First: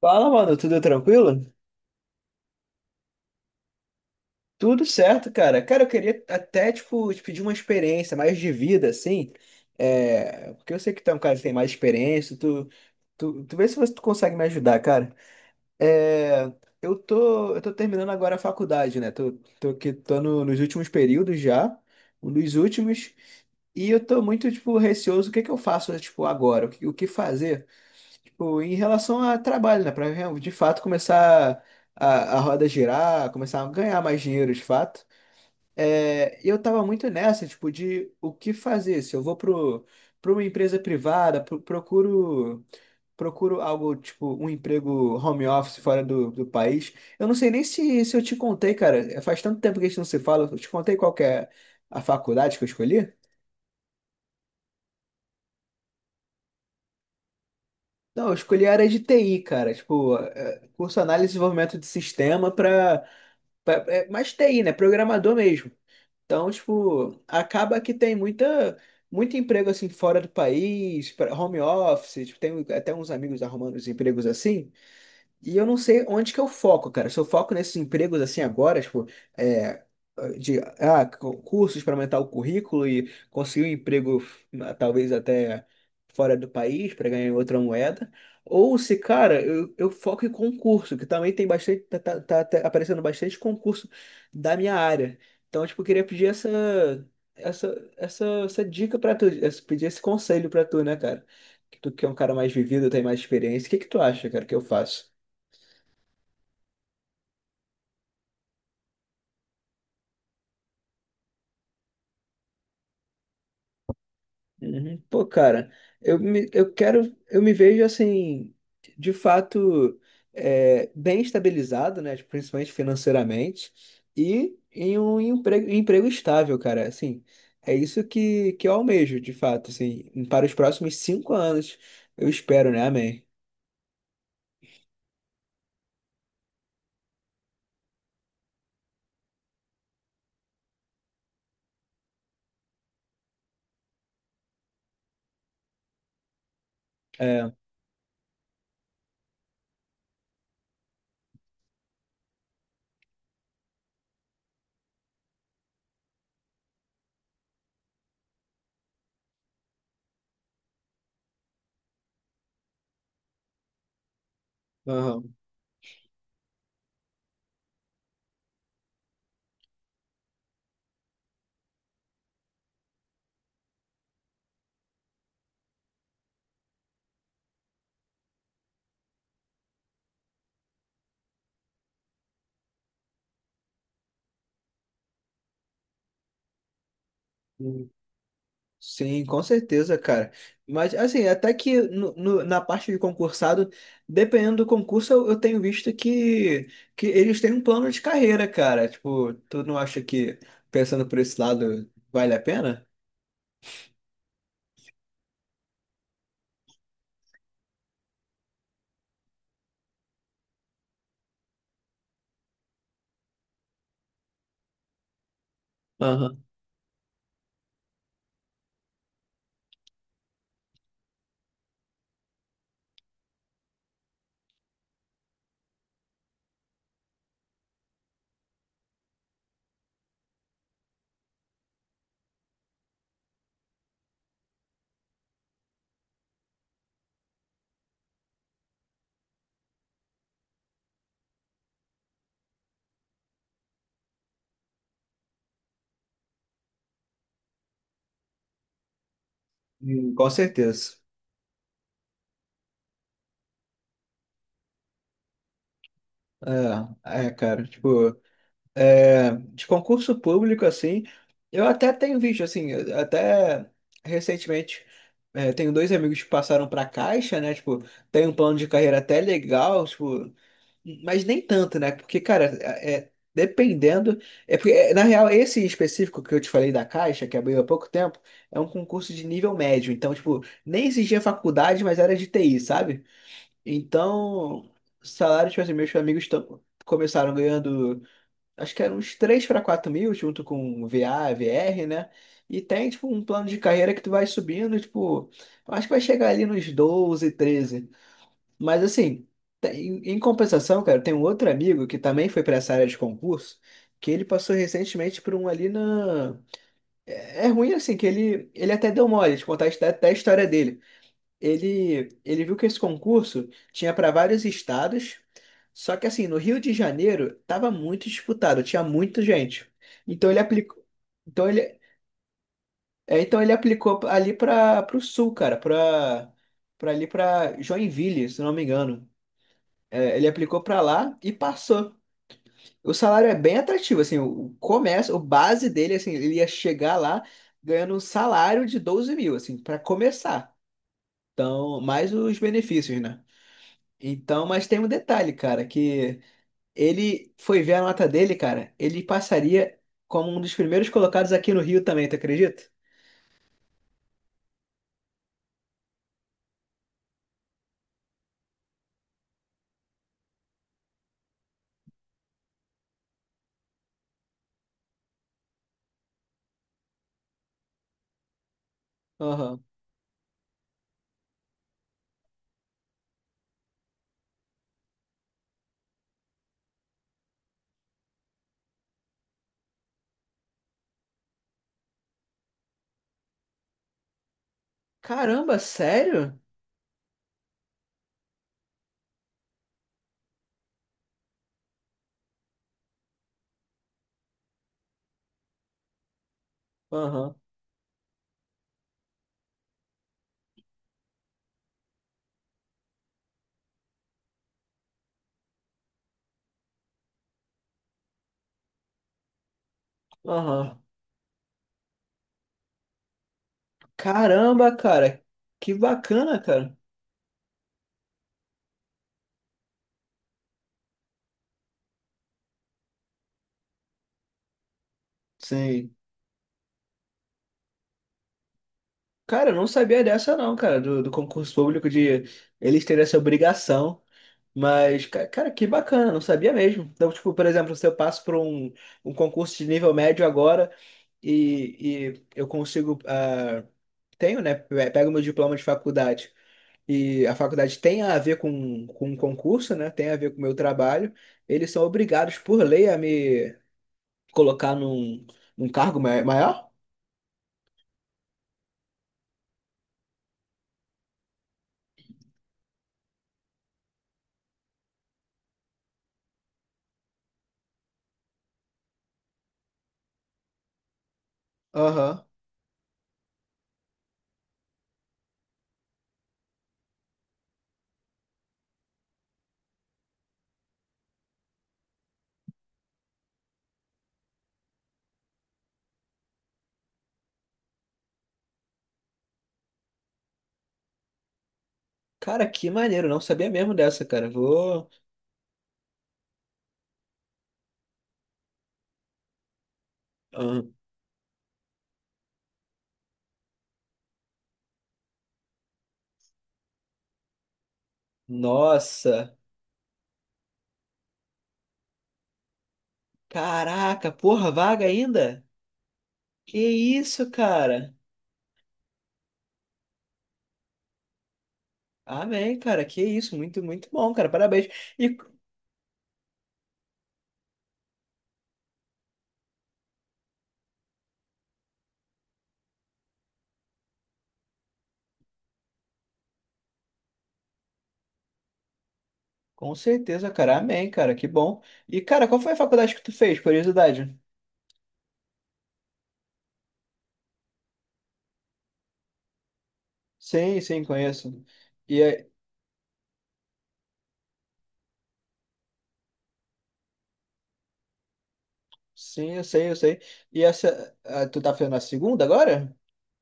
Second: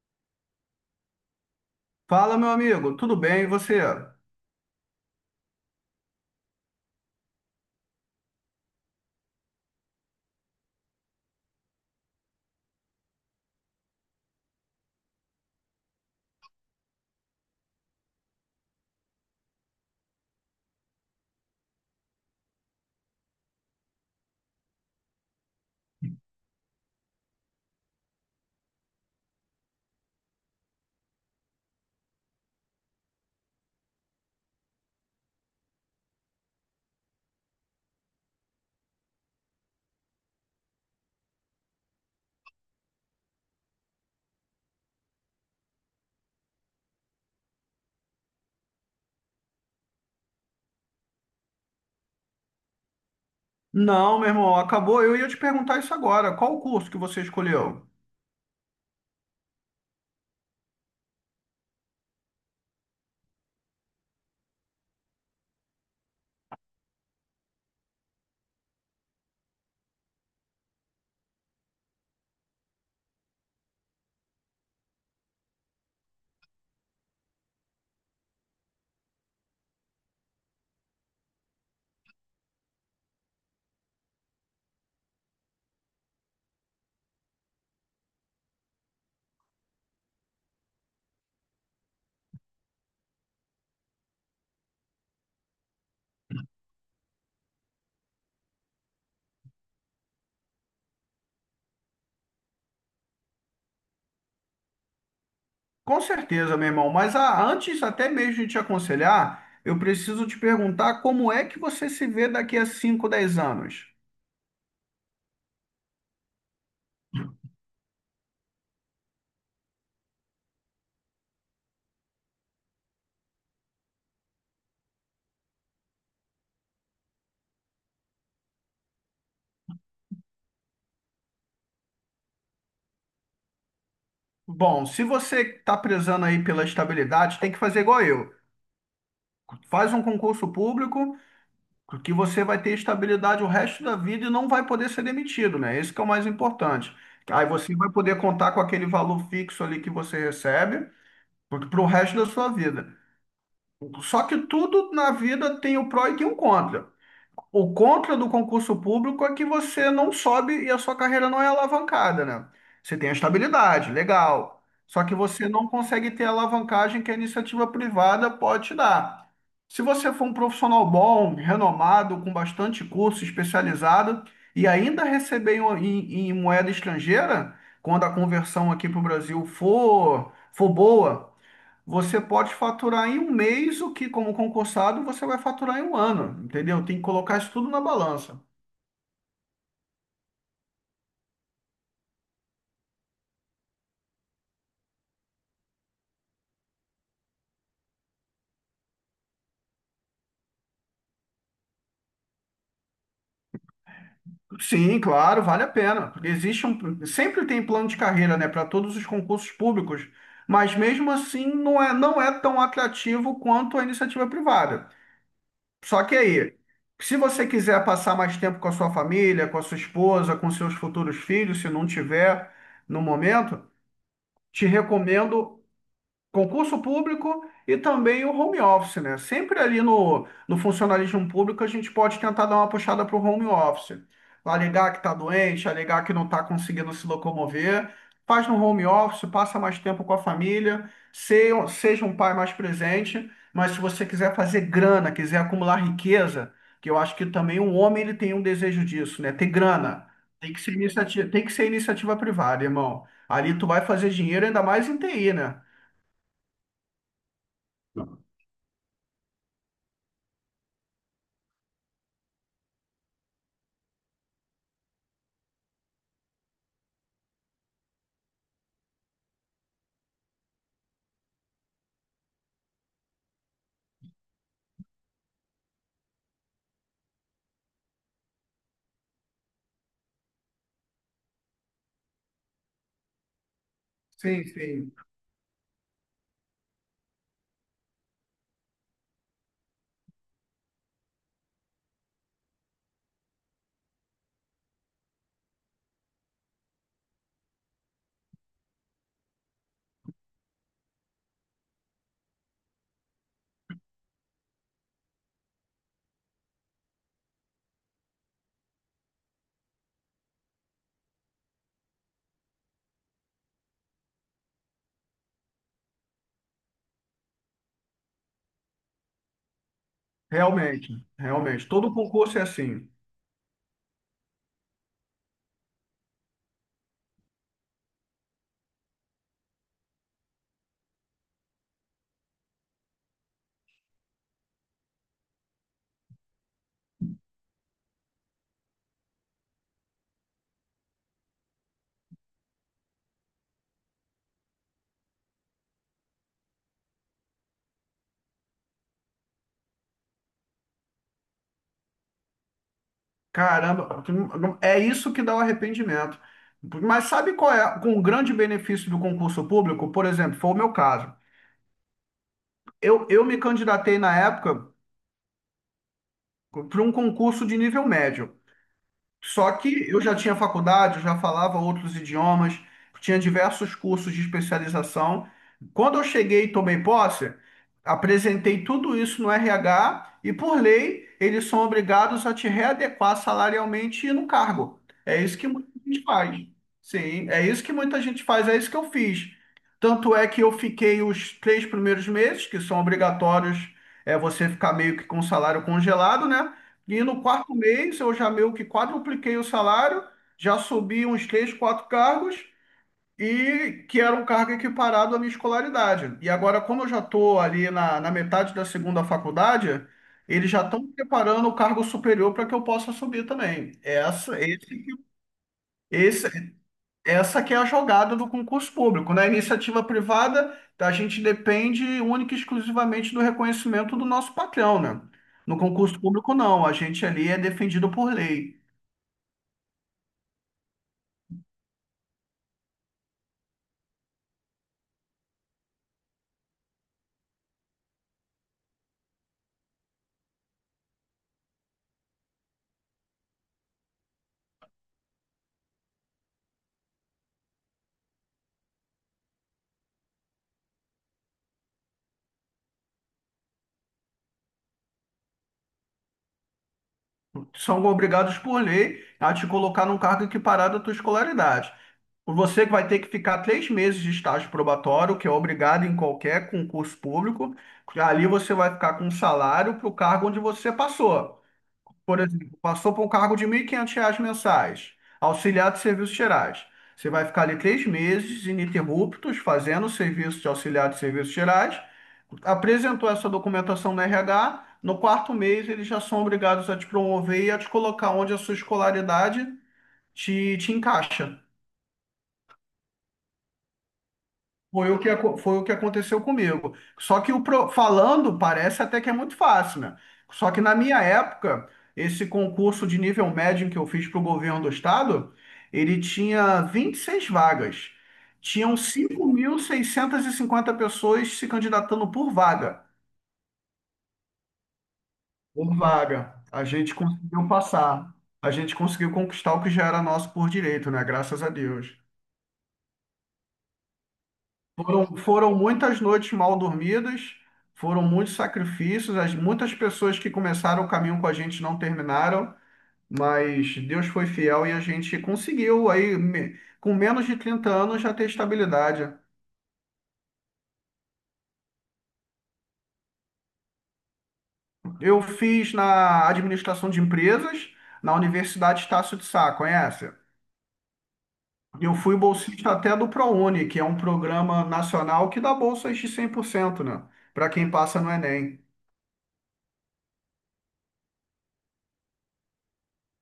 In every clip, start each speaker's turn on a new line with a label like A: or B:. A: Fala, mano, tudo tranquilo?
B: Fala, meu amigo, tudo bem? E você?
A: Tudo certo, cara. Cara, eu queria até, tipo, te pedir uma experiência mais de vida, assim. Porque eu sei que tu é um cara que tem mais experiência. Tu vê se você tu consegue me ajudar, cara. É... eu tô terminando agora a faculdade, né? Tô aqui, tô nos últimos períodos já. Um dos últimos. E eu tô muito, tipo, receoso. O que que eu faço, tipo, agora? O que fazer? Pô, em relação a trabalho, né? Para de fato começar a, a roda girar, começar a ganhar mais dinheiro de fato. É, eu tava muito nessa, tipo, de o que fazer. Se eu vou pra uma empresa privada, procuro algo, tipo, um emprego home office fora do país. Eu não sei nem se eu te contei, cara. Faz tanto tempo que a gente não se fala. Eu te contei qual que é a faculdade que eu escolhi?
B: Não, meu irmão, acabou. Eu ia te perguntar isso agora. Qual o curso que você escolheu?
A: Não, eu escolhi a área de TI, cara. Tipo, curso análise e desenvolvimento de sistema para É mais TI, né? Programador mesmo. Então, tipo, acaba que tem muito emprego assim fora do país, home office, tipo, tem um, até uns amigos arrumando os empregos assim. E eu não sei onde que eu foco, cara. Se eu foco nesses empregos assim agora, tipo, é, de cursos para aumentar o currículo e conseguir um emprego talvez até fora do país para ganhar em outra moeda. Ou se, cara, eu foco em concurso, que também tem bastante, tá aparecendo bastante concurso da minha área. Então, tipo, eu queria pedir essa dica para tu, pedir esse conselho para tu, né, cara? Que tu que é um cara mais vivido, tem mais experiência. O que que tu acha, cara, que eu faço?
B: Com certeza, meu irmão, mas antes até mesmo de te aconselhar, eu preciso te perguntar como é que você se vê daqui a 5, 10 anos.
A: Uhum. Pô, cara, eu me vejo assim, de fato, bem estabilizado, né? Tipo, principalmente financeiramente, e em um emprego estável, cara. Assim, é isso que eu almejo, de fato, assim, para os próximos 5 anos, eu espero, né? Amém.
B: Bom, se você está prezando aí pela estabilidade, tem que fazer igual eu. Faz um concurso público, que você vai ter estabilidade o resto da vida e não vai poder ser demitido, né? Esse que é o mais importante. Aí
A: É,
B: você vai poder contar com aquele valor fixo ali que você recebe para o resto da sua vida. Só que tudo na vida tem o pró e tem o contra. O contra do concurso público é que você não sobe e a sua carreira não é alavancada, né? Você tem a estabilidade, legal. Só que
A: aham.
B: você não consegue ter a alavancagem que a iniciativa privada pode te dar. Se você for um profissional bom, renomado, com bastante curso, especializado, e ainda receber em moeda estrangeira, quando a conversão aqui para o Brasil for boa, você pode faturar em um mês o que, como concursado, você vai faturar em um ano, entendeu? Tem que colocar isso tudo na balança.
A: Sim, com certeza, cara. Mas, assim, até que na parte de concursado, dependendo do concurso, eu tenho visto que eles têm um plano de carreira, cara. Tipo, tu não acha que, pensando por esse lado, vale a pena?
B: Sim, claro, vale a pena, porque existe um, sempre tem plano de carreira, né, para todos os concursos públicos, mas mesmo assim não é tão atrativo quanto a iniciativa privada. Só que
A: Aham.
B: aí, se você quiser passar mais tempo com a sua família, com a sua esposa, com seus futuros filhos, se não tiver no momento, te recomendo concurso público e também o home office, né? Sempre ali no funcionalismo público a gente pode tentar dar uma puxada para o home office. Alegar que está doente, alegar que não está conseguindo se locomover. Faz no home office, passa mais tempo com a família, seja um pai mais presente. Mas se você quiser fazer grana, quiser acumular riqueza, que eu acho que também um homem ele tem um desejo disso, né? Ter grana.
A: Com
B: Tem que ser
A: certeza.
B: iniciativa, tem que ser iniciativa privada, irmão. Ali tu vai fazer dinheiro ainda mais em TI, né?
A: É, cara, tipo, de concurso público, assim, eu até tenho visto, assim, até recentemente, tenho dois amigos que passaram pra Caixa, né, tipo, tem um plano de carreira até legal, tipo, mas nem tanto, né? Porque, cara, dependendo. É porque, na real, esse específico que eu te falei da Caixa, que abriu há pouco tempo, é um concurso de nível médio. Então, tipo, nem exigia faculdade, mas era de TI, sabe?
B: Sim,
A: Então,
B: sim.
A: salário, tipo assim, meus amigos começaram ganhando, acho que era uns 3 para 4 mil, junto com VA, VR, né? E tem, tipo, um plano de carreira que tu vai subindo, tipo, eu acho que vai chegar ali nos 12, 13. Mas assim, tem- em compensação, cara, tem um outro amigo que também foi para essa área de concurso, que ele passou recentemente por um ali na. É ruim assim, que ele até deu mole de contar até a história dele. Ele viu que esse concurso tinha para vários estados, só que assim, no Rio de Janeiro tava muito disputado, tinha muita gente. Então ele aplicou,
B: Realmente,
A: então
B: realmente.
A: ele,
B: Todo concurso é assim.
A: então ele aplicou ali para o sul, cara, para ali para Joinville, se não me engano. É, ele aplicou para lá e passou. O salário é bem atrativo, assim, o começo, o base dele, assim, ele ia chegar lá ganhando um salário de 12 mil, assim, para começar. Então, mais os benefícios, né? Então, mas tem um detalhe, cara, que ele foi ver a nota dele, cara, ele passaria como um dos primeiros colocados aqui no Rio também, tu acredita?
B: Caramba, é isso que dá o arrependimento. Mas sabe qual é um grande benefício do concurso público? Por exemplo, foi o meu caso. Eu me candidatei na época para um concurso de nível médio. Só
A: Aham.
B: que eu já tinha faculdade, eu já falava outros idiomas, tinha diversos cursos de especialização. Quando eu cheguei e tomei posse, apresentei tudo isso no RH e, por lei, eles são obrigados a te readequar salarialmente no cargo. É isso que
A: Caramba,
B: muita gente
A: sério?
B: faz. Sim, é isso que muita gente faz, é isso que eu fiz. Tanto é que eu fiquei os 3 primeiros meses, que são obrigatórios, é você ficar meio que com o salário congelado, né? E no
A: Aham,
B: quarto mês eu já meio que quadrupliquei o salário, já subi uns três, quatro cargos, e que era um cargo equiparado à minha escolaridade. E agora, como eu já estou ali na, na metade da segunda faculdade, eles já
A: aham.
B: estão preparando o cargo superior para que eu possa subir também. Essa,
A: Caramba,
B: esse,
A: cara, que
B: esse
A: bacana, cara.
B: essa que é a jogada do concurso público. Na iniciativa privada, a gente depende única e exclusivamente do reconhecimento do nosso patrão, né? No
A: Sim.
B: concurso público, não. A gente ali é defendido por lei.
A: Cara, eu não sabia dessa não, cara, do concurso público de eles terem essa obrigação. Mas, cara, que bacana, não sabia mesmo. Então, tipo, por exemplo, se eu passo por um concurso de nível médio agora e, eu consigo, tenho, né, pego meu diploma de faculdade e a faculdade tem a ver com o concurso, né, tem a ver com o meu trabalho, eles são obrigados por lei a me colocar num cargo maior?
B: São obrigados por lei a te colocar num cargo equiparado à tua escolaridade. Você que vai ter que ficar 3 meses de estágio probatório, que é obrigado em qualquer concurso público. Ali você vai ficar com um salário para o cargo onde você passou. Por
A: Aham.
B: exemplo, passou por um cargo de R$ 1.500 mensais, auxiliar de serviços gerais. Você vai ficar ali 3 meses ininterruptos fazendo o serviço de auxiliar de serviços gerais, apresentou essa documentação no RH, no quarto mês eles já são obrigados a te promover e a te colocar onde a sua escolaridade te, te encaixa.
A: Cara, que maneiro, não sabia mesmo dessa, cara. Vou.
B: Foi o que aconteceu comigo. Só que falando parece até que é muito fácil, né? Só que
A: Ah,
B: na minha época, esse concurso de nível médio que eu fiz para o governo do estado, ele tinha 26 vagas. Tinham cinco
A: nossa,
B: mil seiscentas e cinquenta pessoas se candidatando por vaga.
A: caraca, porra, vaga ainda?
B: Por vaga.
A: Que
B: A gente
A: isso,
B: conseguiu
A: cara?
B: passar. A gente conseguiu conquistar o que já era nosso por direito, né? Graças a Deus.
A: Amém, cara, que isso, muito, muito bom, cara, parabéns. E
B: Foram muitas noites mal dormidas, foram muitos sacrifícios, muitas pessoas que começaram o caminho com a gente não terminaram, mas Deus foi fiel e a gente conseguiu aí, com menos de 30 anos, já ter estabilidade.
A: com certeza, cara, amém, cara, que bom. E, cara, qual foi a faculdade que tu fez, curiosidade?
B: Eu fiz na administração de empresas, na Universidade Estácio de Sá, conhece?
A: Sim, sim, conheço.
B: Eu
A: E
B: fui
A: aí-
B: bolsista até do ProUni, que é um programa nacional que dá bolsas de 100%, né? Para quem passa no Enem.
A: sim, eu sei, eu sei. E tu tá fazendo a segunda agora?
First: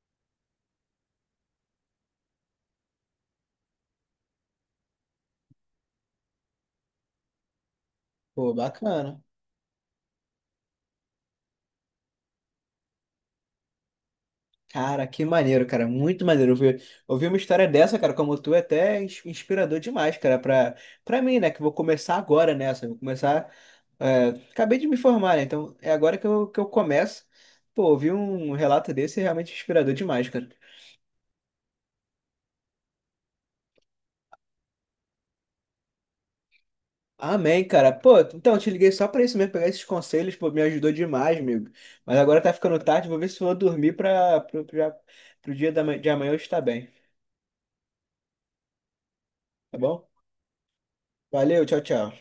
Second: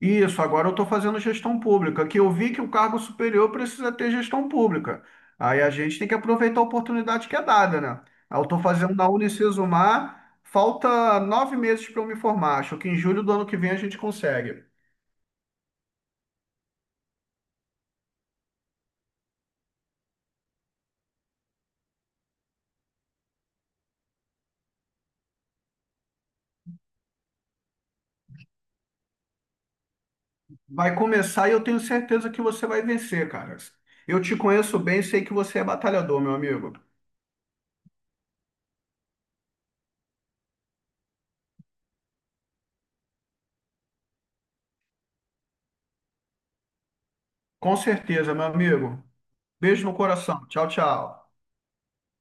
B: Isso, agora eu estou fazendo gestão pública, que eu vi que o cargo superior precisa ter gestão pública. Aí a gente tem que aproveitar a oportunidade que é dada, né? Aí eu
A: Pô,
B: estou fazendo na
A: bacana.
B: Unicesumar, falta 9 meses para eu me formar. Acho que em julho do ano que vem a gente consegue.
A: Cara, que maneiro, cara. Muito maneiro. Ouvir uma história dessa, cara, como tu, é até inspirador demais, cara, pra mim, né? Que eu vou começar agora nessa. Vou começar. Acabei de me formar, né? Então é agora que eu começo. Pô, ouvir um relato desse é realmente inspirador demais, cara.
B: Vai começar e eu tenho certeza que você vai vencer, cara. Eu te conheço bem, sei que você é batalhador, meu amigo.
A: Amém, cara. Pô, então eu te liguei só pra isso mesmo, pegar esses conselhos, pô, me ajudou demais, amigo. Mas agora tá ficando tarde, vou ver se eu vou dormir pro dia de amanhã eu estar bem,
B: Com certeza, meu amigo.
A: tá
B: Beijo no
A: bom?
B: coração. Tchau, tchau.
A: Valeu, tchau, tchau.